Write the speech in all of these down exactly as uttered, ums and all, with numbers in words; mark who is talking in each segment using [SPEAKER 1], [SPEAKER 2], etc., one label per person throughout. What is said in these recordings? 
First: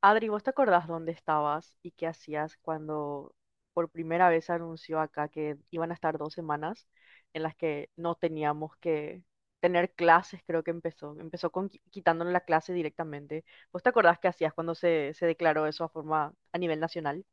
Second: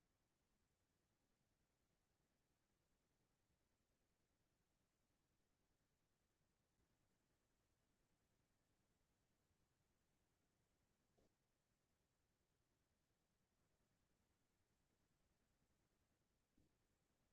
[SPEAKER 1] Adri, ¿vos te acordás dónde estabas y qué hacías cuando por primera vez se anunció acá que iban a estar dos semanas en las que no teníamos que tener clases? Creo que empezó. Empezó con qui- quitándonos la clase directamente. ¿Vos te acordás qué hacías cuando se, se declaró eso a forma a nivel nacional?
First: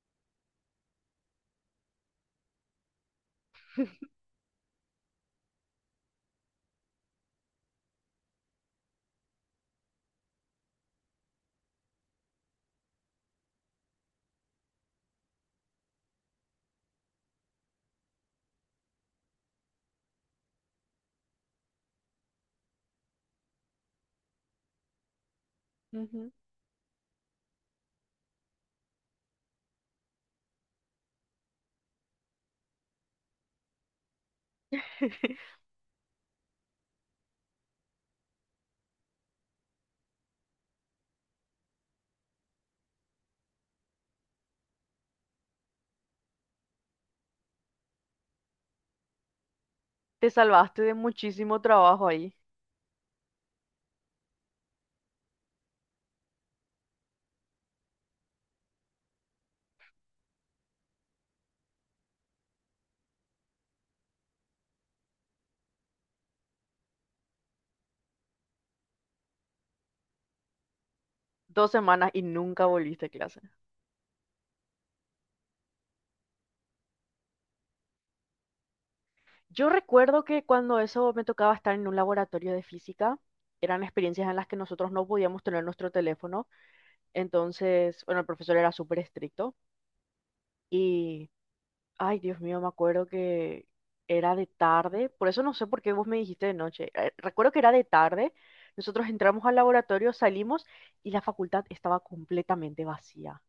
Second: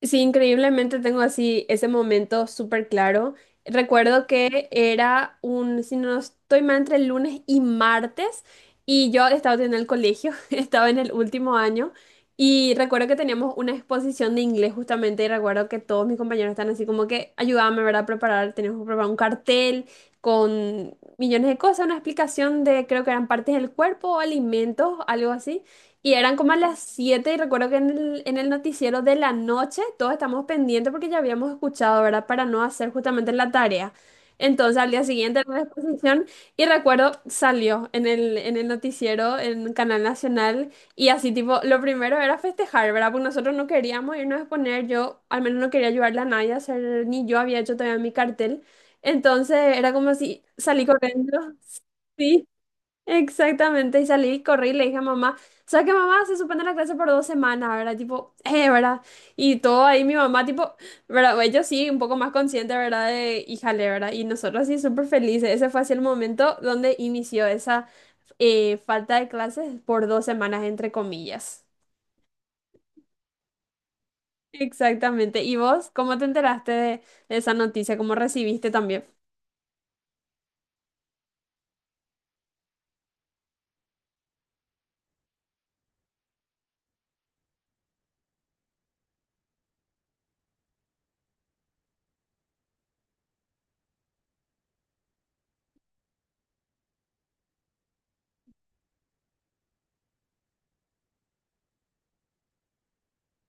[SPEAKER 2] Sí, increíblemente tengo así ese momento súper claro. Recuerdo que era un, si no estoy mal, entre lunes y martes y yo estaba en el colegio, estaba en el último año y recuerdo que teníamos una exposición de inglés justamente y recuerdo que todos mis compañeros están así como que ayudábame, ¿verdad? A preparar, teníamos que preparar un cartel con millones de cosas, una explicación de creo que eran partes del cuerpo, alimentos, algo así. Y
[SPEAKER 1] Ujú.
[SPEAKER 2] eran como a las siete y recuerdo que en el, en el noticiero de la noche todos estamos pendientes porque ya habíamos escuchado, ¿verdad? Para no hacer justamente la tarea. Entonces al día siguiente era la exposición y recuerdo salió en el, en el noticiero, en Canal Nacional y así tipo, lo primero era festejar, ¿verdad? Porque nosotros no queríamos irnos a exponer, yo al menos no quería ayudarle a nadie a hacer, ni yo había hecho todavía mi cartel. Entonces era como
[SPEAKER 1] Te
[SPEAKER 2] si
[SPEAKER 1] salvaste
[SPEAKER 2] salí
[SPEAKER 1] de
[SPEAKER 2] corriendo,
[SPEAKER 1] muchísimo trabajo ahí.
[SPEAKER 2] sí. Exactamente, y salí, corrí y le dije a mamá, sabes sea que mamá se suspende la clase por dos semanas, ¿verdad? Tipo, eh, ¿verdad? Y todo ahí mi mamá, tipo, ¿verdad? Ellos sí, un poco más consciente, ¿verdad? De, híjale, ¿verdad? Y nosotros sí súper felices. Ese fue así el momento donde inició esa eh, falta de clases por dos semanas, entre comillas.
[SPEAKER 1] Dos semanas y nunca volviste a clase.
[SPEAKER 2] Exactamente. ¿Y vos cómo te enteraste de, de esa noticia? ¿Cómo recibiste también?
[SPEAKER 1] Yo recuerdo que cuando eso me tocaba estar en un laboratorio de física, eran experiencias en las que nosotros no podíamos tener nuestro teléfono. Entonces, bueno, el profesor era súper estricto y, ay, Dios mío, me acuerdo que era de tarde, por eso no sé por qué vos me dijiste de noche. eh, recuerdo que era de tarde, nosotros entramos al laboratorio, salimos y la facultad estaba completamente vacía,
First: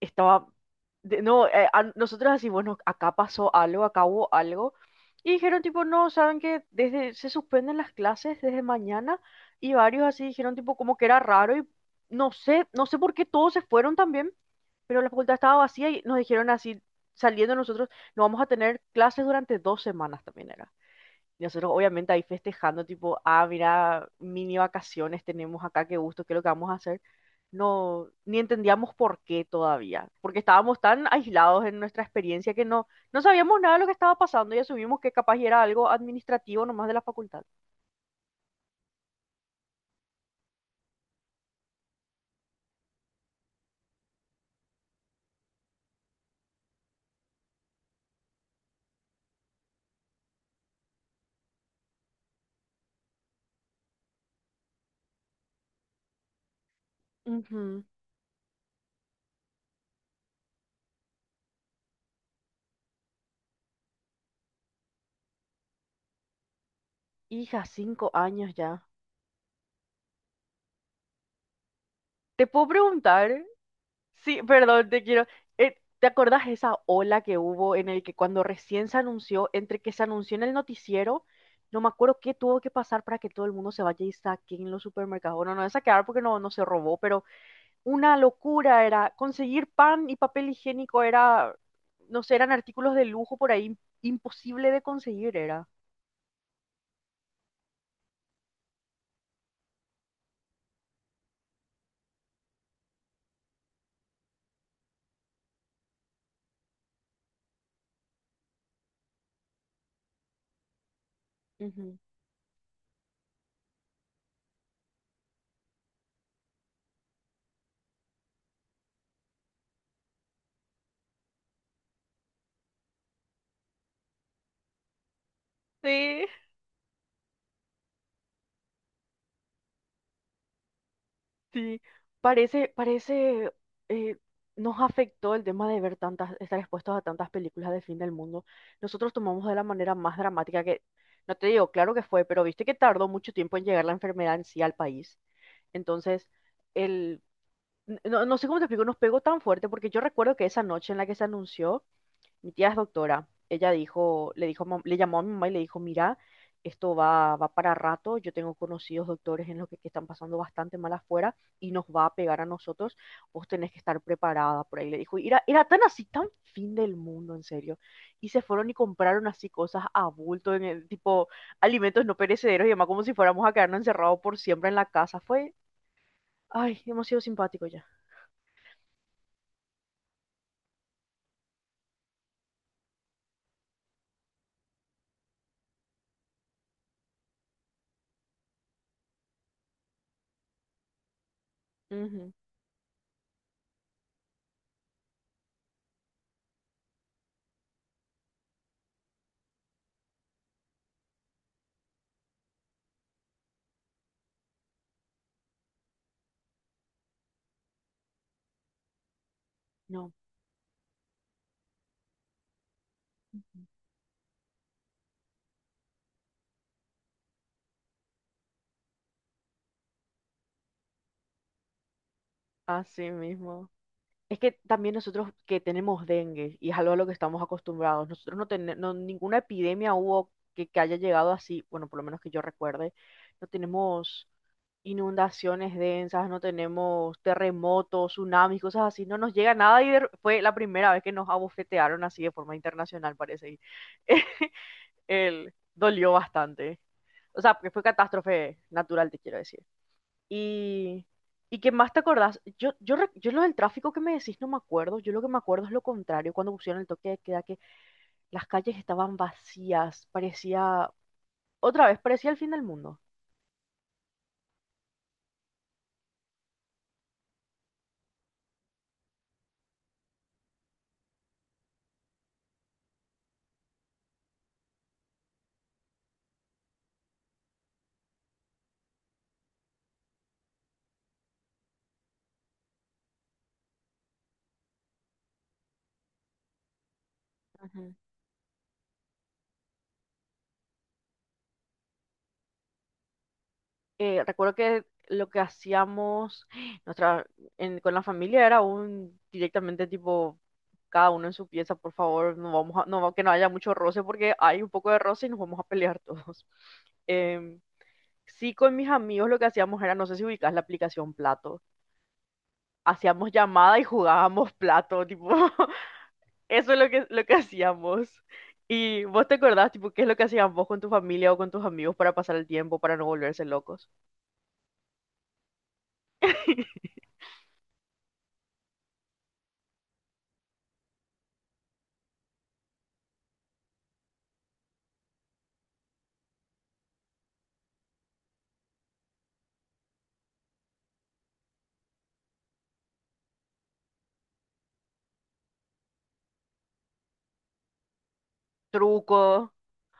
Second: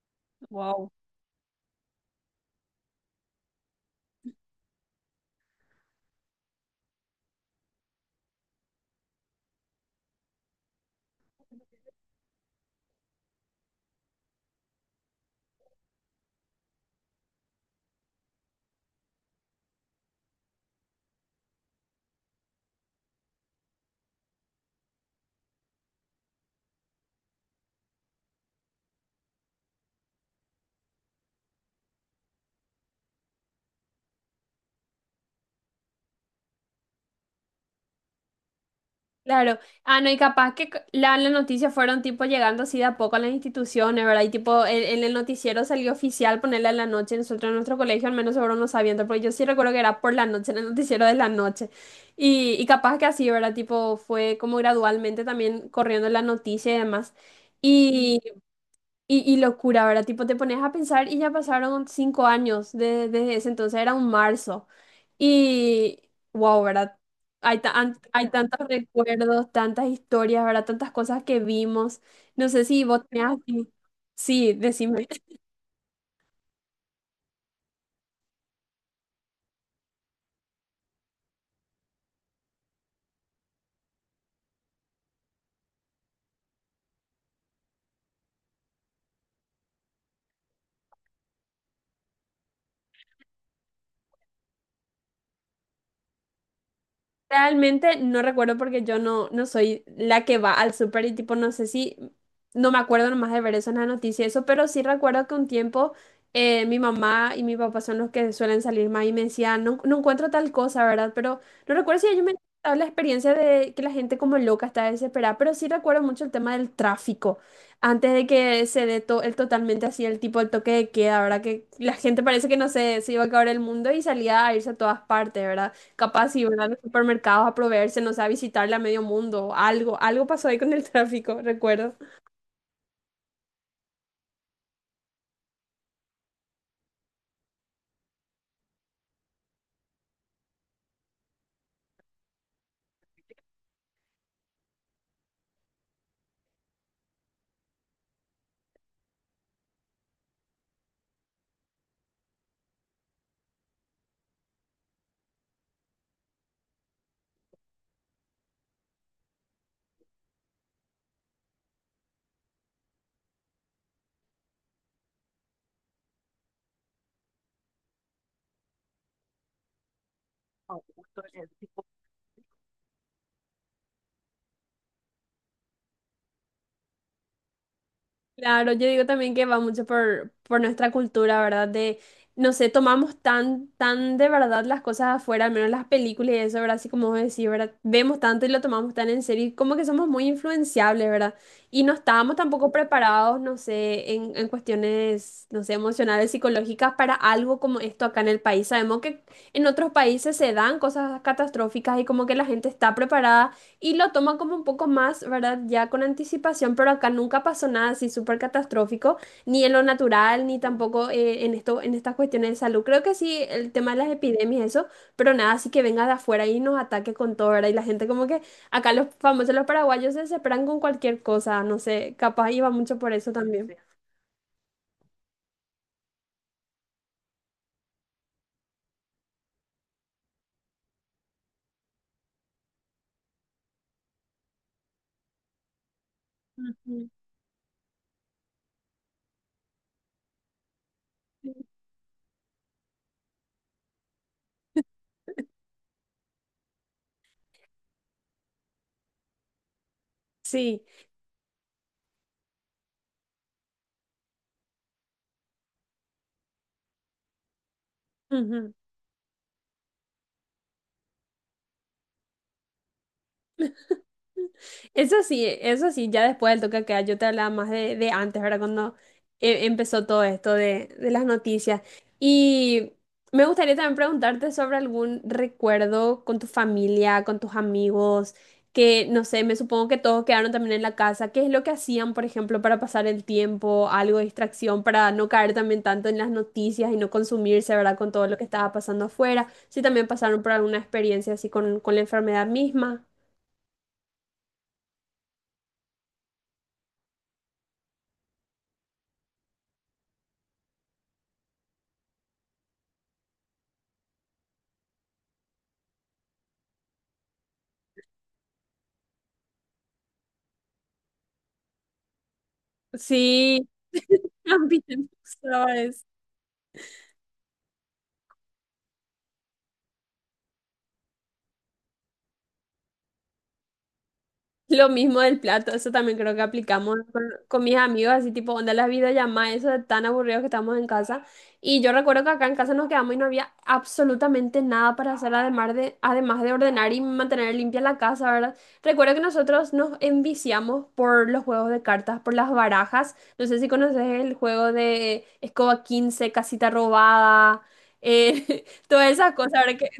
[SPEAKER 1] estaba,
[SPEAKER 2] Wow.
[SPEAKER 1] de- no, eh, a- nosotros así, bueno, acá pasó algo, acá hubo algo. Y dijeron tipo, no, saben que desde, se suspenden las clases desde mañana. Y varios así dijeron tipo como que era raro, y no sé, no sé por qué todos se fueron también, pero la facultad estaba vacía y nos dijeron así, saliendo nosotros, no vamos a tener clases durante dos semanas también era. Y nosotros obviamente ahí festejando, tipo, ah, mira, mini vacaciones tenemos acá, qué gusto, qué es lo que vamos a hacer. No, ni entendíamos por qué todavía, porque estábamos tan aislados en nuestra experiencia que no, no sabíamos nada de lo que estaba pasando y asumimos que capaz era algo administrativo nomás de la facultad.
[SPEAKER 2] Claro, ah, no, y capaz que c- la, la noticia fueron tipo llegando así de a poco a las instituciones, ¿verdad? Y tipo, en, en el noticiero salió oficial ponerla en la noche, nosotros en nuestro colegio al menos seguro no sabiendo, porque yo sí recuerdo que era por la noche, en el noticiero de la noche. Y, y capaz que así, ¿verdad? Tipo, fue como gradualmente también corriendo la noticia y demás. Mm.
[SPEAKER 1] Ujú.
[SPEAKER 2] Y, y, y locura, ¿verdad? Tipo, te pones a pensar y ya pasaron cinco años de- desde ese entonces, era un marzo. Y, wow, ¿verdad? Hay,
[SPEAKER 1] Hija,
[SPEAKER 2] ta- an-
[SPEAKER 1] cinco
[SPEAKER 2] hay
[SPEAKER 1] años
[SPEAKER 2] tantos
[SPEAKER 1] ya.
[SPEAKER 2] recuerdos, tantas historias, ¿verdad? Tantas cosas que vimos.
[SPEAKER 1] Te
[SPEAKER 2] No sé
[SPEAKER 1] puedo
[SPEAKER 2] si vos tenías
[SPEAKER 1] preguntar.
[SPEAKER 2] así.
[SPEAKER 1] Sí,
[SPEAKER 2] Sí,
[SPEAKER 1] perdón, te
[SPEAKER 2] decime.
[SPEAKER 1] quiero. eh, ¿te acordás esa ola que hubo en el que cuando recién se anunció, entre que se anunció en el noticiero? No me acuerdo qué tuvo que pasar para que todo el mundo se vaya y saque en los supermercados. Bueno, no es saquear porque no, no se robó, pero una locura era conseguir pan y papel higiénico era, no sé, eran artículos de lujo por ahí, imposible de conseguir era.
[SPEAKER 2] Realmente no recuerdo porque yo no, no soy la que va al súper y tipo, no sé si, no me acuerdo nomás de ver eso en la noticia, y eso, pero sí recuerdo que un tiempo eh, mi mamá y mi papá son los que suelen salir más y me decían, no, no encuentro tal cosa, ¿verdad? Pero no
[SPEAKER 1] Ujú.
[SPEAKER 2] recuerdo si ellos me contaron la experiencia de que la gente como loca está desesperada, pero sí recuerdo mucho el tema del tráfico, antes de que se dé to- el totalmente así el tipo, el toque de queda, ¿verdad? Que la gente parece que no sé, se iba a acabar el mundo y salía a irse a todas partes, ¿verdad?
[SPEAKER 1] Sí.
[SPEAKER 2] Capaz si van a los supermercados a proveerse, no sé, a visitarle a medio mundo. Algo, algo pasó ahí con el tráfico,
[SPEAKER 1] Sí,
[SPEAKER 2] recuerdo.
[SPEAKER 1] parece, parece, eh, nos afectó el tema de ver tantas, estar expuestos a tantas películas de fin del mundo. Nosotros tomamos de la manera más dramática que, no te digo, claro que fue, pero viste que tardó mucho tiempo en llegar la enfermedad en sí al país. Entonces, el, n- no, no sé cómo te explico, nos pegó tan fuerte porque yo recuerdo que esa noche en la que se anunció, mi tía es doctora. Ella dijo, le dijo, a mam- le llamó a mi mamá y le dijo, mira, esto va, va para rato. Yo tengo conocidos doctores en los que, que están pasando bastante mal afuera y nos va a pegar a nosotros. Vos tenés que estar preparada por ahí. Le dijo, y era, era tan así, tan fin del mundo, en serio. Y se fueron y compraron así cosas a bulto, en el, tipo alimentos no perecederos y demás, como si fuéramos a quedarnos encerrados por siempre en la casa. Fue, ay, demasiado simpático
[SPEAKER 2] Claro, yo digo también que va mucho por, por nuestra cultura, ¿verdad? De, no sé, tomamos tan, tan de verdad las cosas afuera, al menos las películas y eso, ¿verdad? Así como vos decís, ¿verdad? Vemos tanto y lo tomamos tan en serio y como que somos muy influenciables, ¿verdad? Y no
[SPEAKER 1] ya. Ujú.
[SPEAKER 2] estábamos tampoco preparados, no sé, en, en cuestiones, no sé, emocionales, psicológicas para algo como esto acá en el país. Sabemos que en otros países se dan cosas catastróficas y como que la gente está preparada y lo toma como un poco más, ¿verdad? Ya con anticipación, pero acá nunca pasó nada así súper catastrófico, ni en lo
[SPEAKER 1] No,
[SPEAKER 2] natural, ni tampoco eh, en esto, en estas cuestiones de salud. Creo que sí, el tema de las epidemias, eso, pero nada, así que venga de afuera y nos ataque con todo, ¿verdad? Y la gente como que acá los famosos, los paraguayos se desesperan con cualquier cosa, no sé, capaz iba mucho
[SPEAKER 1] así
[SPEAKER 2] por eso
[SPEAKER 1] mismo.
[SPEAKER 2] también.
[SPEAKER 1] Es que también nosotros que tenemos dengue y es algo a lo que estamos acostumbrados, nosotros no tenemos ninguna epidemia hubo que, que haya llegado así, bueno, por lo menos que yo recuerde, no tenemos inundaciones densas, no
[SPEAKER 2] Ujú.
[SPEAKER 1] tenemos terremotos, tsunamis, cosas así, no nos llega nada y de- fue la primera vez que nos abofetearon así de forma internacional, parece. Y el dolió bastante. O sea, que fue catástrofe natural, te quiero decir.
[SPEAKER 2] Sí.
[SPEAKER 1] Y, y qué más te acordás, yo, yo, rec- yo lo del tráfico que me decís no me acuerdo, yo lo que me acuerdo es lo contrario, cuando pusieron el toque de queda, que las
[SPEAKER 2] Ujú.
[SPEAKER 1] calles estaban vacías, parecía, otra vez, parecía el fin del mundo.
[SPEAKER 2] Eso sí, eso sí, ya después del toque de queda, yo te hablaba más de, de antes, ¿verdad? Cuando eh, empezó todo esto de, de las noticias. Y me gustaría también preguntarte sobre algún recuerdo con tu familia, con tus amigos, que no sé, me supongo que todos quedaron también en la casa. ¿Qué es lo que hacían, por ejemplo, para pasar el tiempo, algo de distracción, para no caer también tanto en las noticias y no consumirse,
[SPEAKER 1] Ujú.
[SPEAKER 2] ¿verdad? Con todo lo que estaba pasando afuera. Si también pasaron por alguna experiencia así con, con la enfermedad misma.
[SPEAKER 1] Eh, recuerdo que lo que hacíamos nuestra, en- con la familia era un directamente tipo, cada uno en su pieza, por favor, no vamos a, no, que no haya mucho roce porque hay un poco de roce y nos vamos a pelear todos. Em, sí, con mis amigos lo que hacíamos era, no sé si ubicás la aplicación Plato. Hacíamos
[SPEAKER 2] Sí.
[SPEAKER 1] llamada y jugábamos
[SPEAKER 2] A mí
[SPEAKER 1] plato,
[SPEAKER 2] me
[SPEAKER 1] tipo,
[SPEAKER 2] pasaba eso.
[SPEAKER 1] eso es lo que, lo que hacíamos. ¿Y vos te acordás, tipo, qué es lo que hacían vos con tu familia o con tus amigos para pasar el tiempo, para no volverse locos?
[SPEAKER 2] Lo mismo del plato, eso también creo que aplicamos con, con mis amigos, así tipo, onda las videollamadas, eso de tan aburridos que estamos en casa. Y yo recuerdo que acá en casa nos quedamos y no había absolutamente nada para hacer, además de, además de ordenar y mantener limpia la casa, ¿verdad? Recuerdo que nosotros nos enviciamos por los juegos de cartas, por las barajas. No sé si conoces el juego de Escoba quince Casita Robada, eh, todas esas
[SPEAKER 1] Truco,
[SPEAKER 2] cosas, ¿verdad? Que,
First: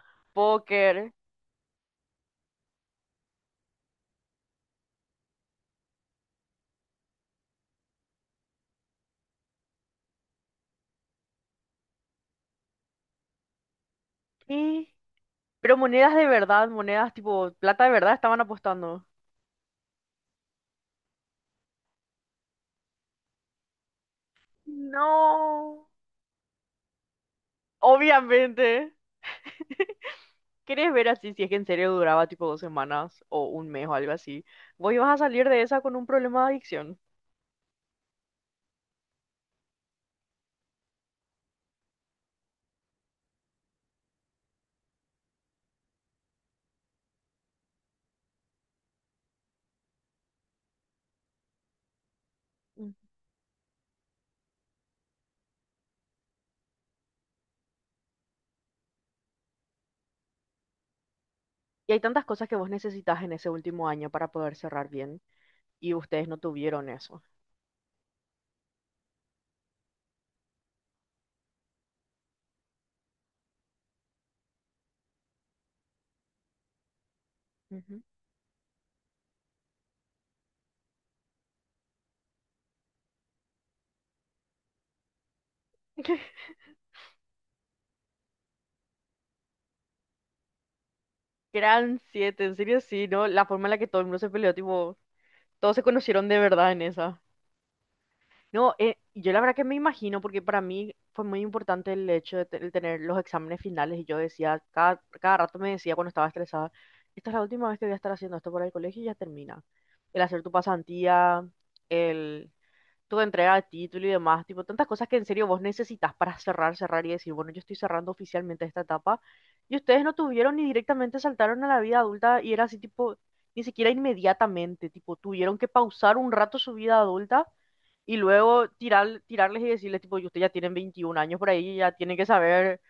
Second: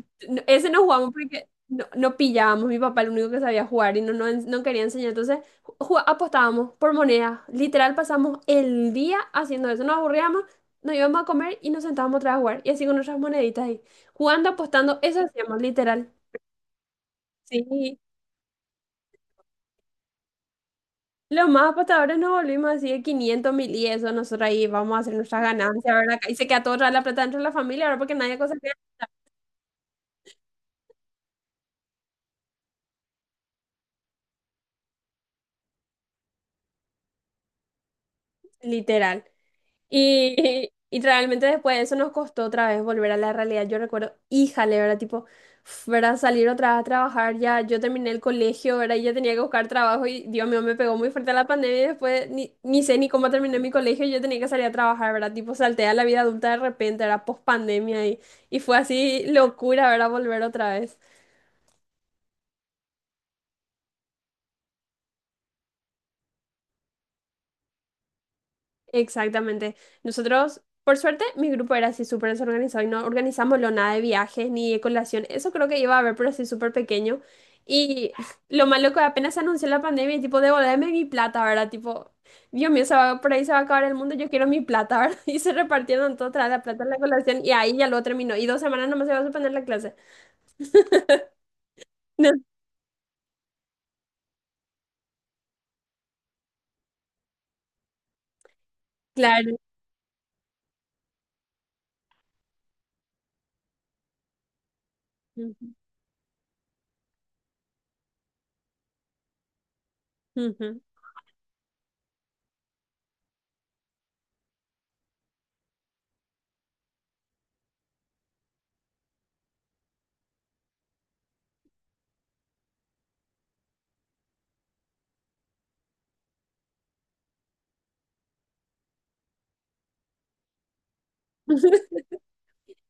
[SPEAKER 2] ese no jugamos
[SPEAKER 1] póker,
[SPEAKER 2] porque... No, no pillábamos, mi papá el único que sabía jugar y no, no, no quería enseñar. Entonces ju- apostábamos por monedas. Literal pasamos el día haciendo eso. Nos aburríamos, nos íbamos a comer y nos sentábamos otra vez a jugar. Y así con nuestras moneditas ahí. Jugando,
[SPEAKER 1] y,
[SPEAKER 2] apostando, eso hacíamos,
[SPEAKER 1] pero
[SPEAKER 2] literal.
[SPEAKER 1] monedas de verdad, monedas tipo, plata de
[SPEAKER 2] Sí,
[SPEAKER 1] verdad estaban apostando.
[SPEAKER 2] los más apostadores nos volvimos así de quinientos mil y eso. Nosotros ahí vamos a hacer nuestras
[SPEAKER 1] No,
[SPEAKER 2] ganancias, ¿verdad? Y se queda toda la plata dentro de la familia, ahora. Porque nadie cosa que...
[SPEAKER 1] obviamente. ¿Querés ver así si es que en serio duraba tipo dos semanas o un mes o algo así? Vos ibas a salir de esa con un problema de adicción.
[SPEAKER 2] Literal. Y, y realmente después de eso nos costó otra vez volver a la realidad. Yo recuerdo, híjale, ¿verdad? Tipo, f- ¿verdad? Salir otra vez a trabajar. Ya yo terminé el colegio, ¿verdad? Y ya tenía que buscar trabajo y Dios mío, me pegó muy fuerte la pandemia y después ni, ni sé ni cómo terminé mi colegio y yo tenía que salir a trabajar, ¿verdad? Tipo, salté a la vida adulta de repente, era post pandemia y, y fue así locura, ¿verdad? Volver otra vez.
[SPEAKER 1] Y hay tantas cosas que vos necesitas en ese último año para poder cerrar bien. Y ustedes no tuvieron eso.
[SPEAKER 2] Exactamente. Nosotros, por suerte, mi grupo era así súper desorganizado y no organizamos lo nada de viajes ni de colación. Eso creo que iba a haber, pero así súper pequeño.
[SPEAKER 1] Ujú.
[SPEAKER 2] Y lo malo que apenas se anunció la pandemia, y tipo, devolverme mi plata, ¿verdad? Tipo, Dios mío, se va- por ahí se va a acabar el mundo, yo quiero mi plata, ¿verdad? Y se repartieron todo, tras la plata en la colación y ahí ya lo terminó. Y dos semanas nomás se va a suspender la clase.
[SPEAKER 1] Gran
[SPEAKER 2] No,
[SPEAKER 1] siete, en serio sí, ¿no? La forma en la que todo el mundo se peleó, tipo, todos se conocieron de verdad en esa. No, eh, yo la verdad
[SPEAKER 2] claro.
[SPEAKER 1] que me imagino, porque para mí fue muy importante el hecho de, te- el tener los exámenes finales. Y yo decía, cada, cada rato me
[SPEAKER 2] Ujú,
[SPEAKER 1] decía cuando estaba estresada, esta es la última vez que voy a estar haciendo esto para el colegio y ya termina. El hacer tu
[SPEAKER 2] ujú.
[SPEAKER 1] pasantía, el tu entrega de título y demás, tipo, tantas cosas que en serio vos necesitas para cerrar, cerrar y decir, bueno, yo estoy cerrando oficialmente esta etapa, y ustedes no tuvieron ni directamente saltaron a la vida adulta y era así, tipo, ni siquiera inmediatamente, tipo, tuvieron que pausar un rato su vida adulta y luego tirar, tirarles y decirles, tipo, y ustedes ya tienen 21 años por ahí, ya tienen que saber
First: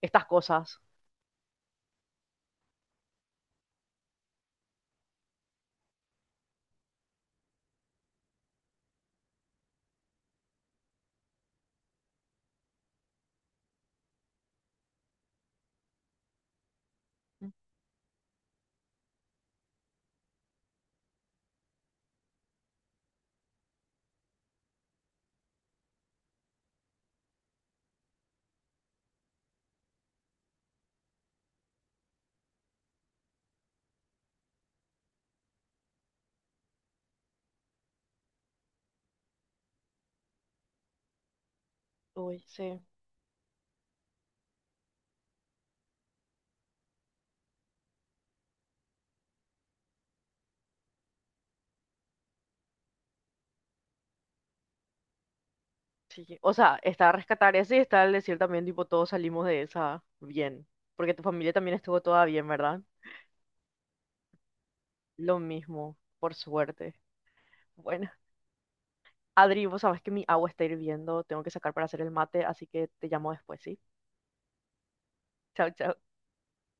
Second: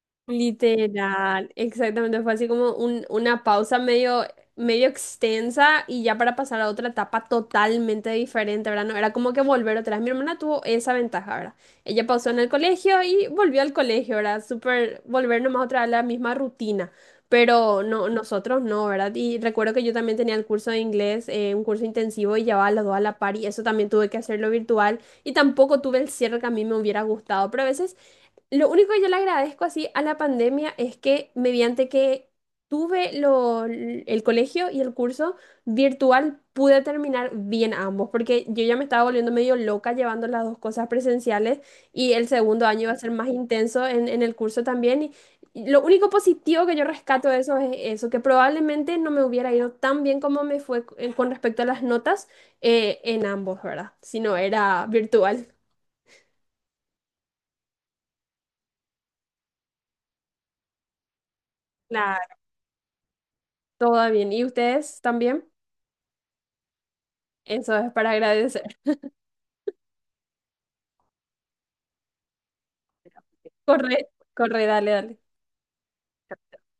[SPEAKER 1] estas cosas.
[SPEAKER 2] Literal, exactamente, fue así como un- una pausa medio, medio extensa y ya para pasar a otra etapa totalmente diferente, ¿verdad? No, era como que volver atrás. Mi hermana tuvo esa ventaja, ¿verdad? Ella pausó en el colegio y volvió al colegio, ¿verdad? Súper, volver nomás otra vez a la misma rutina, pero no, nosotros no, ¿verdad? Y recuerdo que yo también tenía el curso de inglés, eh, un curso intensivo y llevaba los dos a la par y eso también tuve que hacerlo virtual y tampoco tuve el cierre que a mí me hubiera gustado, pero a veces lo único que yo le agradezco así a la pandemia es que mediante que tuve lo- el colegio y el curso virtual pude terminar bien ambos, porque yo ya me estaba volviendo medio loca llevando las dos cosas presenciales y el
[SPEAKER 1] Uy,
[SPEAKER 2] segundo
[SPEAKER 1] sí.
[SPEAKER 2] año iba a ser más intenso en, en el curso también. Y, y lo único positivo que yo rescato de eso es eso, que probablemente no me hubiera ido tan bien como me fue eh, con respecto a las notas eh, en ambos, ¿verdad? Si no era virtual.
[SPEAKER 1] Sí, o sea, está rescatar ese y está el decir también, tipo, todos salimos de esa bien, porque tu familia también estuvo toda
[SPEAKER 2] Nada,
[SPEAKER 1] bien, ¿verdad?
[SPEAKER 2] todo bien. ¿Y ustedes
[SPEAKER 1] Lo
[SPEAKER 2] también?
[SPEAKER 1] mismo, por suerte.
[SPEAKER 2] Eso es
[SPEAKER 1] Bueno,
[SPEAKER 2] para agradecer.
[SPEAKER 1] Adri, vos sabés que mi agua está hirviendo, tengo que sacar para hacer el mate, así que te llamo después, ¿sí?
[SPEAKER 2] Corre, corre, dale, dale.
[SPEAKER 1] Chao, chao.